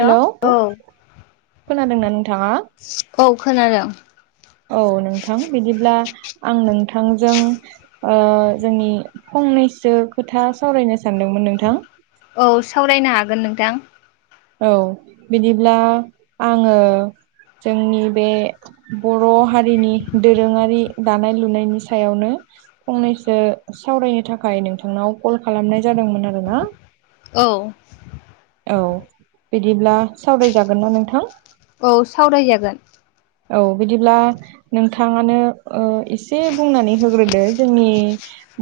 Hello औ। खोनादोंना नोंथाङा? औ खोनादों। औ नोंथां बिदिब्ला आं नोंथांजों जोंनि फंनैसो खोथा सावरायनो। सानदोंमोन नोंथां औ सावरायनो हागोन नोंथां। औ बिदिब्ला आङो जोंनि बे बर' हारिनि दोरोङारि दानाय लुनायनि सायावनो फंनैसो सावरायनो थाखाय नोंथांनाव कल खालामनाय जादोंमोन आरो ना। औ। औ बिदिब्ला सावरायजागोन ना नोंथां? औ सावरायजागोन। औ बिदिब्ला नोंथाङानो एसे बुंनानै होग्रोदो जोंनि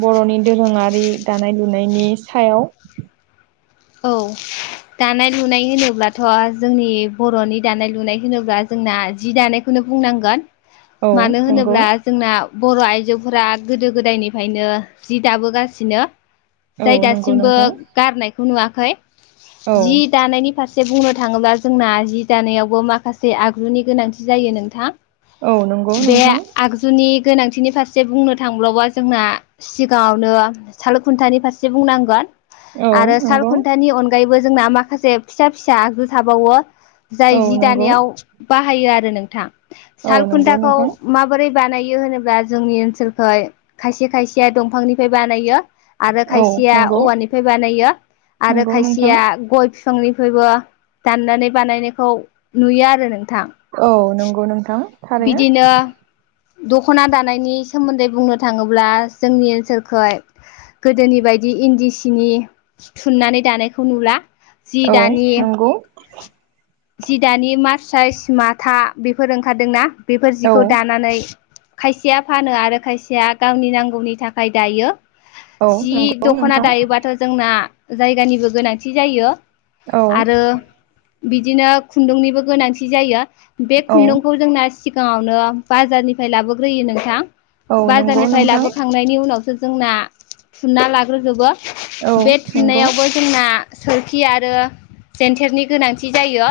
बर'नि दोरोङारि दानाय लुनायनि सायाव। [inaudible] औ दानाय लुनाय होनोब्लाथ' जोंनि बर'नि दानाय लुनाय होनोब्ला जोंना जि दानायखौनो बुंनांगोन। औ मानो नंगौ होनोब्ला जोंना बर' आइजोफोरा गोदो गोदायनिफ्रायनो जि दाबोगासिनो। औ जाय नंगौ दासिमबो नोंथां गारनायखौ नुवाखै। औ जि दानायनि फारसे एसे बुंनो थाङोब्ला जोंना जि दानायावबो माखासे आगुनि गोनांथि जायो नोंथां। औ नंगौ बे नोंथां आगजुनि गोनांथिनि फारसे बुंनो थांबावबा जोंना सिगाङावनो साल खुन्थानि फारसे बुंनांगोन। औ आरो साल नंगौ खुन्थानि अनगायैबो जोंना माखासे फिसा फिसा आगजु थाबावो। जाय औ जि नंगौ दानायाव बाहायो आरो नोंथां। औ नंगौ सालखुन्थाखौ नोंथां माबोरै बानायो होनोब्ला जोंनि ओनसोलखौ खायसे खायसेया दंफांनिफ्राय बानायो। आरो औ खायसेया नंगौ औवानिफ्राय बानायो आरो नंगौ नोंथां खायसेया गय बिफांनिफ्राय निफ्रायबो दाननानै बानायनायखौ नुयो आरो नों। औ नंगौ नोंथां थारैनो। बिदिनो दख'ना दानायनि सोमोन्दै बुंनो थाङोब्ला जोंनि ओनसोलखै गोदोनि बायदि इन्दि सिनि थुननानै दानायखौ नुला। जि औ दानि नंगौ। जि दानि मार्साइस माथा बेफोर ओंखारदोंनाा बेफोर औ जिखौ दानानै खायसेया फानो आरो खायसेया गावनि नांगौनि थाखाय दायो। औ जि नंगौ दख'ना नोंथां दायोबाथ' जोंना जायगानिबो गोनांथि जायो। औ आरो बिदिनो खुन्दुंनिबो गोनांथि जायो। बे औ खुन्दुंखौ जोंना सिगाङावनो बाजारनिफ्राय लाबोग्रोयो नोंथां! औ नंगौ बाजारनिफ्राय नोंथां लाबोखांनायनि उनावसो जोंना थुनना लाग्रोजोबो औ बे नंगौ थुननायइावबो जोंना सोरखि आरो जेन्थेरनि गोनांथि जायो।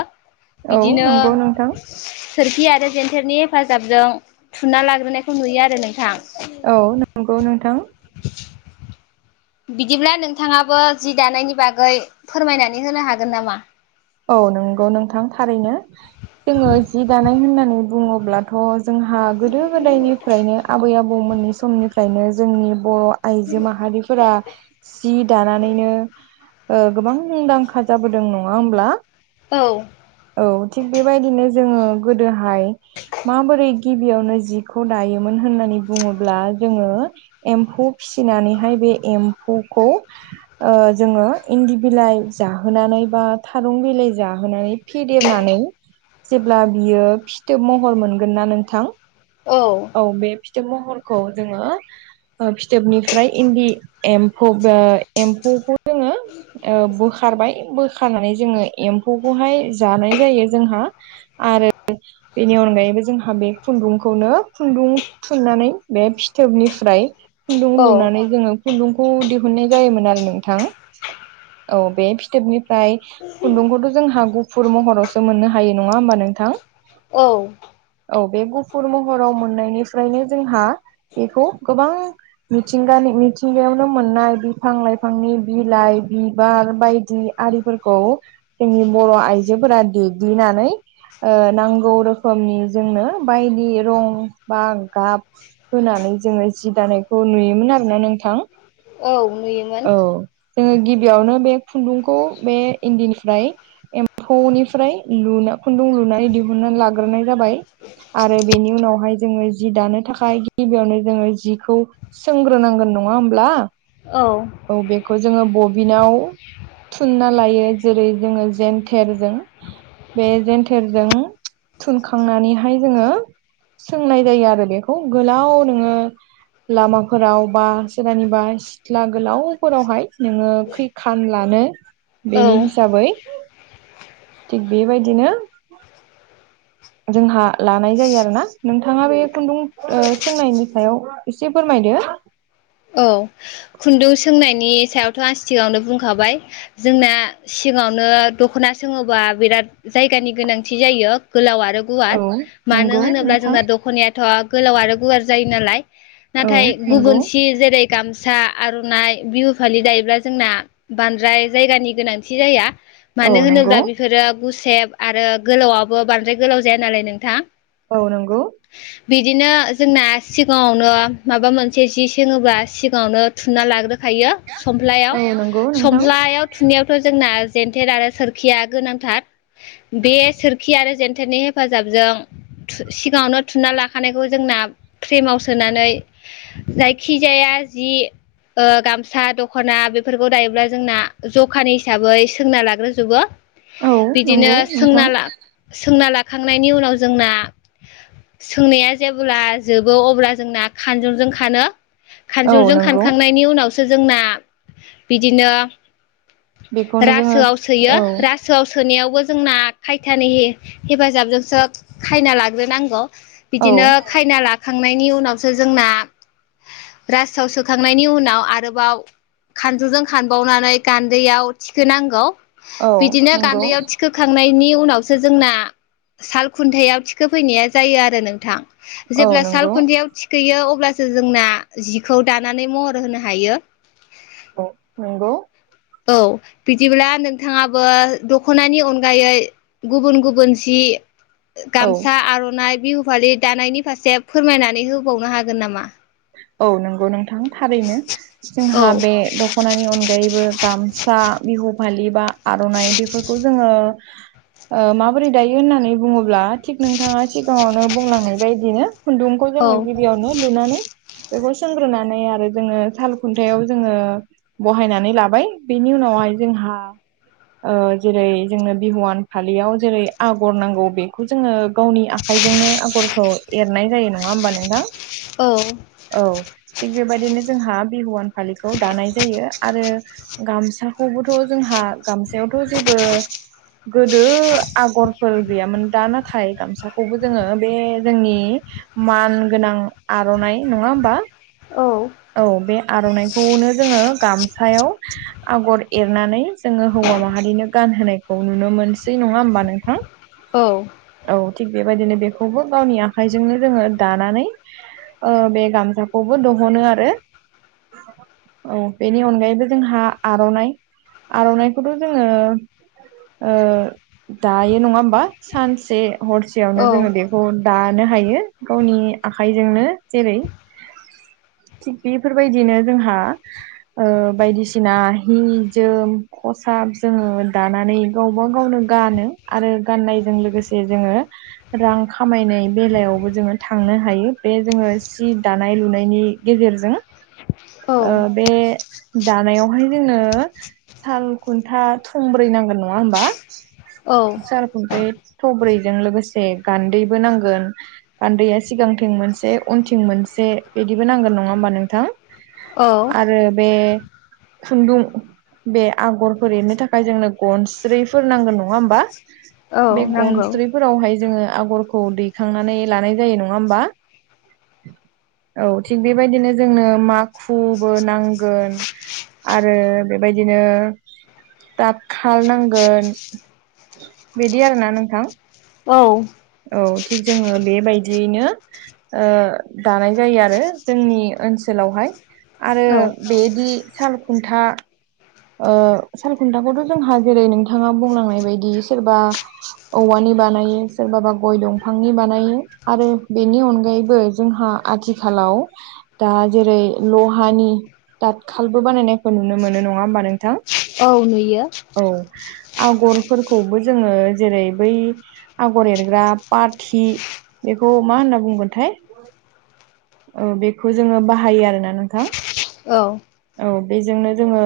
औ बिदिनो नंगौ नोंथां सोरखि आरो आरो जेन्थेरनि हेफाजाबजों थुनना लाग्रोनायखौ नुयो आरो नोंथां। औ नंगौ नोंथां। बिदिब्ला नोंथाङाबो जि दानायनि बागै फोरमायनानै होनो हागोन नामा? औ नंगौ नोंथां थारैनो जोङो जि दानाय होननानै बुङोब्लाथ' जोंहा गोदो गोदायनिफ्रायनो आबै आबौमोननि समनिफ्रायनो जोंनि बर' आइजो माहारिफोरा जि दानानैनो गोबां मुंदांखा जाबोदों नङा होमब्ला। औ औ थिग बेबायदिनो जोङो गोदोहाय माबोरै गिबियावनो जिखौ दायोमोन होननानै बुङोब्ला जोङो एम्फौ फिसिनानैहाय बे एम्फौखौ जोङो इन्दि बिलाइ जाहोनानै बा थारुं बिलाइ जाहोनानै फेदेरनानै जेब्ला बियो फिथोब महर मोनगोन ना नोंथां। औ बे फिथोब महरखौ जोङो फिथोबनिफ्राय इन्दि एम्फौ एम्फौखौ जोङो ओ ब बोखारबाय बोखारनानै जोङो एम्फौखौहाय जानाय जायो जोंहा आरो बेनि अनगायैबो जोंहा बे खुन्दुंखौनो खुन्दुं थुननानै बे फिथोबनिफ्राय खुन्दुं औ लुनानै जोङो खुन्दुं खौ दिहुननाय जायोमोन आरो नोंथां औ बे फिथोबनिफ्राय खुन्दुंखौथ जोंहा गुफुर महरावसो मोननो हायो नङा होमबा नों नोंथां औ औ बे गुफुर महराव मोन मोननायनिफ्रायनो जोंहा बेखौ गोबां मिथिंगानि मिथिंगायावनो मोननाय बिफां लाइफांनि बिलाइ बिबार बायदि आरिफोरखौ जोंनि बर' आइजो जोफोरा देग्लिनानै नांगौ रोखोमनि जोंनो बायदि रं बा गाब होनानै जोङो जि दानायखौ नुयोमोन आरोना नोंथां औ नुयोमोन औ जोङो गिबियावनो बे खुन्दुंखौ बे इन्दिनिफ्राय एम्फौनिफ्राय लु खुन्दुं लुनानै दिहुनानै लाग्रोनाय जाबाय आरो बेनि उनावहाय जोङो जि दानो थाखाय गिबियावनो जोङो जिखौ सोंग्रोनांगोन नङा होमब्ला औ बेखौ जोङो बबिनाव थुनना लायो जेरै जोङो जेनथेरजों बे जेन्थेरजों थुनखांनानैहाय जोङो सोंनाय जायो आरो बेखौ गोलाव नोङो लामाफोराव बा सोरनिबा सिथ्ला गोलावफोरावहाय नोङो खैखान लानो बेनि औ हिसाबै थिग बेबायदिनो जोंहा लानाय जायो आरो ना नोंथाङा बे खुन्दुं सोंनायनि सायाव एसे फोरमाय दो औ खुन्दुं सोंनायनि सायावथ' आं सिगाङावनो बुंखाबाय जोंना गांयावनो दख'ना सोङोबा बिराद जायगानि गोनांथि जायो गोलावा औ गुवार मानो नंगौ होनोब्ला नोंथां जोंना दखनायाथ' गोलाव आरो गुवार जायो नालाय औ नाथाय नोंगौ गुबुन सि जेरै गामसा आरनाइ बिहु फालि दायोब्ला जोंना बांद्राय जायगानि गोनांथि जाया औ मानो नंगौ होनोब्ला बिफोरो गुसेब आरो गोलावाबो बांद्राय गोलाव जाया नालाय नोंथां औ नंगौ बिदिनो जोंना सिगाङावनो माबा मोनसे जि सोङोब्ला सि गायावनो थुना लाग्रोखायो सफ्लायाव औ नंगौ नोंथां सफ्लायाव थुनायाव जोंना जेथेर आरो सोरखिया गोनांथार बे सोरखि आरो जेथेरनि हेफाजाब जों सिगाङावनो थुना लाखानायखौ जोंना फ्रेमाव सोनानै जाय खिजाया जि ओ गामसा दख'ना बेफोरखौ दायोब्ला जोंना जखानि हिसाबै सोंना लाग्रोजोबो औ बिदिनो नंगौ नोंथां सोंना सोंना लाखांनायनि उनाव जोंना सोंनाया जेब्ला जोबो अब्ला जोंना खानजनजों खानो औ खानजौजों नंगौ खानखांनायनि उनावसो जोंना बिदिनो बेखौनो जोङो रासोआव सोयो औ रासोआव सोनायाव बो जोंना खायथानि हेफाजाबजोंसो खायना लाग्रोनांगौ औ बिदिनो खायना लाखांनायनि उनावसो जोंना रासाव सोखांनायनि उनाव आरोबाव खानजुजों खानबावनानै गान्दैयाव थिखो नांगौ औ बिदिनो नंगौ गान्दैयाव थिखोखांनायनि उनावसो जोंना साल खुन्थायाव थिखो फैनाया जायो आरो नोंथां औ जेब्ला नंगौ सालखुदियाव थिखैयो अब्ला जोंना जिखौ दानानै महर होनो हायो। नोंगौ औ बिदिब्ला नोंथाङाबो दख'नानि अनगायै गुबुन गुबुन जि [inaudible] औ गामसा आर'नाइ बिहु फालि दानायनि फारसे फोरमायनानै होबावनो हागोन नामा? औ नों गौ नोंथां थारैनो औ जोंहा बे दख'नानि अनगायैबो गामसा बिहु फालि बा आर'नाइ बेफोरखौ जोङो ओ माबोरै दायो होननानै बुङोब्ला थिग नोंथाङा सिगाङावनो बुंलांनाय बायदिनो खुन्दुंखौ औ जोङो गिबियावनो लुनानै बेखौ सोंग्रोनानै आरो जोङो साल खुन्थायाव जोङो बहायनानै लाबाय बेनि उन नहाय जोंहा ओ जेरै जोंनो बिहुवान फालियाव जेरै आगर नांगौ बेखौ जोङो गावनि आखाइ बेजोंनो आगरखौ एरनाय जायो नङा होमबा नोंथां? औ औ थिग बेबायदिनो जोंहा बिहुवान फालिखौ दानाय जायो आरो गामसाखौबोथ' जोंहा गामसायावथ' जेबो गोदो आगरफोर गैयामोन दा नाथाय गामसाखौबो जोङो बे जोंनि मान गोनां आर'नाइ नङा होमबा औ औ बे आर'नाइखौनो जोङो गामसायाव आगर एरनानै जोङो हौवा माहारिनो गानहोनायखौ नुनो मोनसै नङा होनोमबा नोंथां? औ औ थिग बेबायदिनो बेखौबो गावनि आखाइजोंनो जोङो दानानै ओ बे गामसााखौबो दह'नो आरो। औ बेनि अनगायैबो जोंहा आर'नाइ आर'नाइखौथ' जोङो ओ दायो नङा होमबा सानसे हरसेयावनो औ जोङो बेखौ दानो हायो गावनि आखाइजोंनो जेरै थिग बेफोरबायदिनो जोंहा ओ बायदिसिना हि जोम ख साब जोङो दानानै गावबा गावनो गानो आरो गाननायजों लोगोसे जोङो रां खामायनाय बेलायावबो जोङो थांनो हायो बे जोङो सि दानाय लुनायन‌ि गेजेरजों ओ औ बे दानायाव हाय जोंनो साल खुन्था थंब्रै नांगोन नङा होमबा? औ सारखुनथाय थब्रै जों लोगोसे गानदैबो नांगोन गानदैया सिगांथिं मोनसे उनथिं मोनसे बेदि बो नांगोन नङा होनबाबा नोंथां औ आरो बे खुन्दुं बे आगरफोर एरनो थाखाय जोंनो गनस्रैफोर नांगोन नङा होमबा? औ बे नंगौ गनस्रिफोरावहाय जोङो आगरखौ दैखांनानै लानाय जायो नङा होमबा। औ थिग बेबायदिनो जोंनो माखुबो नांगोन आरो बेबायदिनो दाबखा नांगोन बिदि आरोना नोंथां औ औ थिग जोङो बेबायदियैनो ओ दानाय जायो आरो जोंनि ओनसोलावहाय। आरो औ बेदि साल खुन्था ओ सालखुन्थाखौथ' जोंहा जेरै नोंथाङा बुंलांनाय बायदि सोरबा औवानि बानाय सोरबाबा गय दंफांनि बानायो आरो बेनि अनगायैबो जोंहा आथिखाल लाव दा जेरै लहानि दाथखालबो बानायनायखौ नुनो मोनो नङा होमबा नोंथां औ नुयो औ आगरफोरखौबो जोङो जेरै बै आगर एरग्रा पाथि बेखौ मा होनना बुंगोनथाय औ बेखौ जोङो बाहायो आरोना नोंथां। औ। औ बेजोंनो जोङो।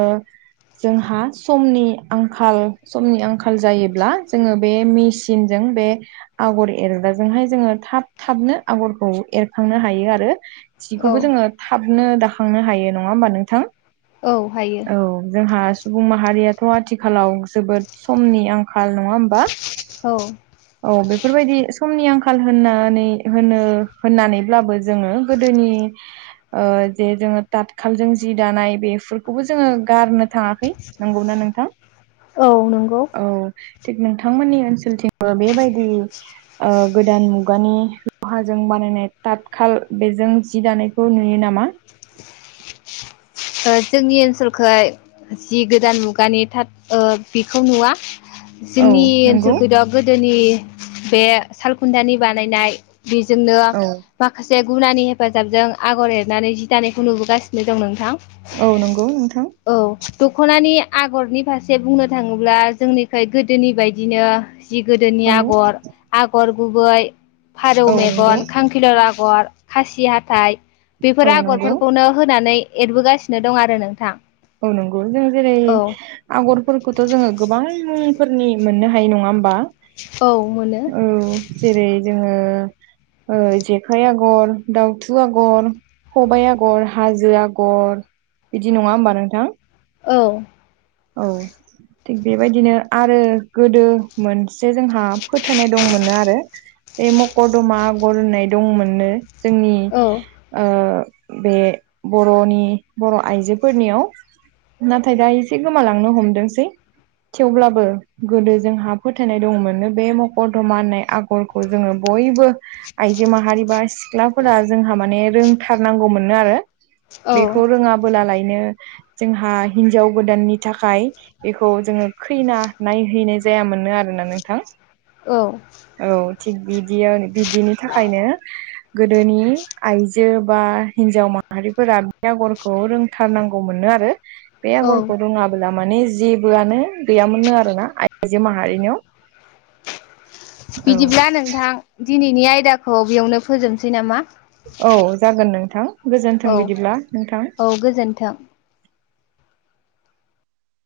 जोंहा समनि आंखाल समनि आंखाल जायोब्ला जोङो बे मेसिनजों जों‌बे आगर एरग्राजोंहाय जोङो थाब थाबनो आगरखौ एरखांनो हायो आरो। औ जिखौबो जोङो थाबनो दाखांनो हायो नङा होमबा नोंथां? औ हायो। औ जोंहा सुबुं माहारियाथ‌आथिखालाव जोबोद समनि आंखाल नङा होमबा। औ औ बेफोरबायदि। समनि आंखाल होननानै होननानैब्लाबो जोङो गोदोनि ओ जे जोङो थातखालजों जि दानाय बेफोरखौबो जोङो गारनो थाङाखै नंगौना नोंथां। औ नंगौ। औ थिग नोंथांमोननि ओनसोलथिंबो बेबायदि ओ‌ गोदान मुगानि लहाजों बानायनाय ताथखाल बेजों जि दानायखौ नुयो नामा? [inaudible] ओ जोंनि ओनसोखोय जि गोदान मुगानि थाथ‌ ओ बिखौ नुवा। औ जोंनि नंगौ ओनसोलखौथ गोदोनि बे सालखुन्थानि बानायनाय बेजोंनो औ माखासे जे गुनानि हेफाजाबजों आगर एरनानै जि दानायखौ नुबोगासिनो दं नोंथां। औ नंगौ नोंथां। औ दखनानि आगरनि फारसे बुंनो थाङोब्ला जोंनिखै गोदोनि बायदिनो जि गोदोनि औ आगर आगर गुबै फारौ औ नंगौ मेगन खांख्रिखला आगर आगर खासि हाथाइ बेफोर औ नंगौ आगरफोरखौनो होनानै एरबोगासिनो गासिनो दं आरो नोंथां। औ नंगौ जों जेरै औ आगरफोरखौथ जोङो गोबां फोरनि मोननो हायो नङा होमबा। औ मोनो औ जेरै जोङो ओ जेखाइ आगर दाउथु आगर खबाइ आगर हाजो आगर बिदि नङा होमबा नोंथां। औ। औ थिग बेबायदिनो आरो गोदो मोनसे जोंहा फोथायनाय दङ। मोनो आरो बे मकरधमा आगर होननाय दंमोननो जोंनि औ ओ बे बरनि बर आइजोफोरनियाव नाथाय दानि गोमालांनो हमदोंसै। थेवब्लाबो गोदो जोंहा फोथायनाय दंमोननो बे मकरधमा होननाय आगरखौ जोङो‌। बयबो आइजो माहारि बा सिख्लाफोरा जोंहा माने रोंथारनांगौ मोननो आरो बेखौ औ रोङाबोला लायनो नो जोंहा हिनजाव गोदाननि थाखाय बेखौ जोङो खैना नायहैनाय जायामोननो आरोना नोंथां। औ। औ थिग बिदिनि थाखायनो गोदोनि आइजो बा हिनजाव माहारिफोरा बे आगरखौ रोंथारनांगौ मोननो आरो। बे औ। आगरखौ रोङाबोला माने जेबोआनो गैयामोननो आरोना आइ आयजो माहारिनियाव। औ बिदिब्ला नोंथां दिनैनि आयदाखौ बेयावनो फोजोबसै नामा। औ जागोन नोंथां गोजोन्थों औ बिदिब्ला नोंथां। औ गोजोन्थों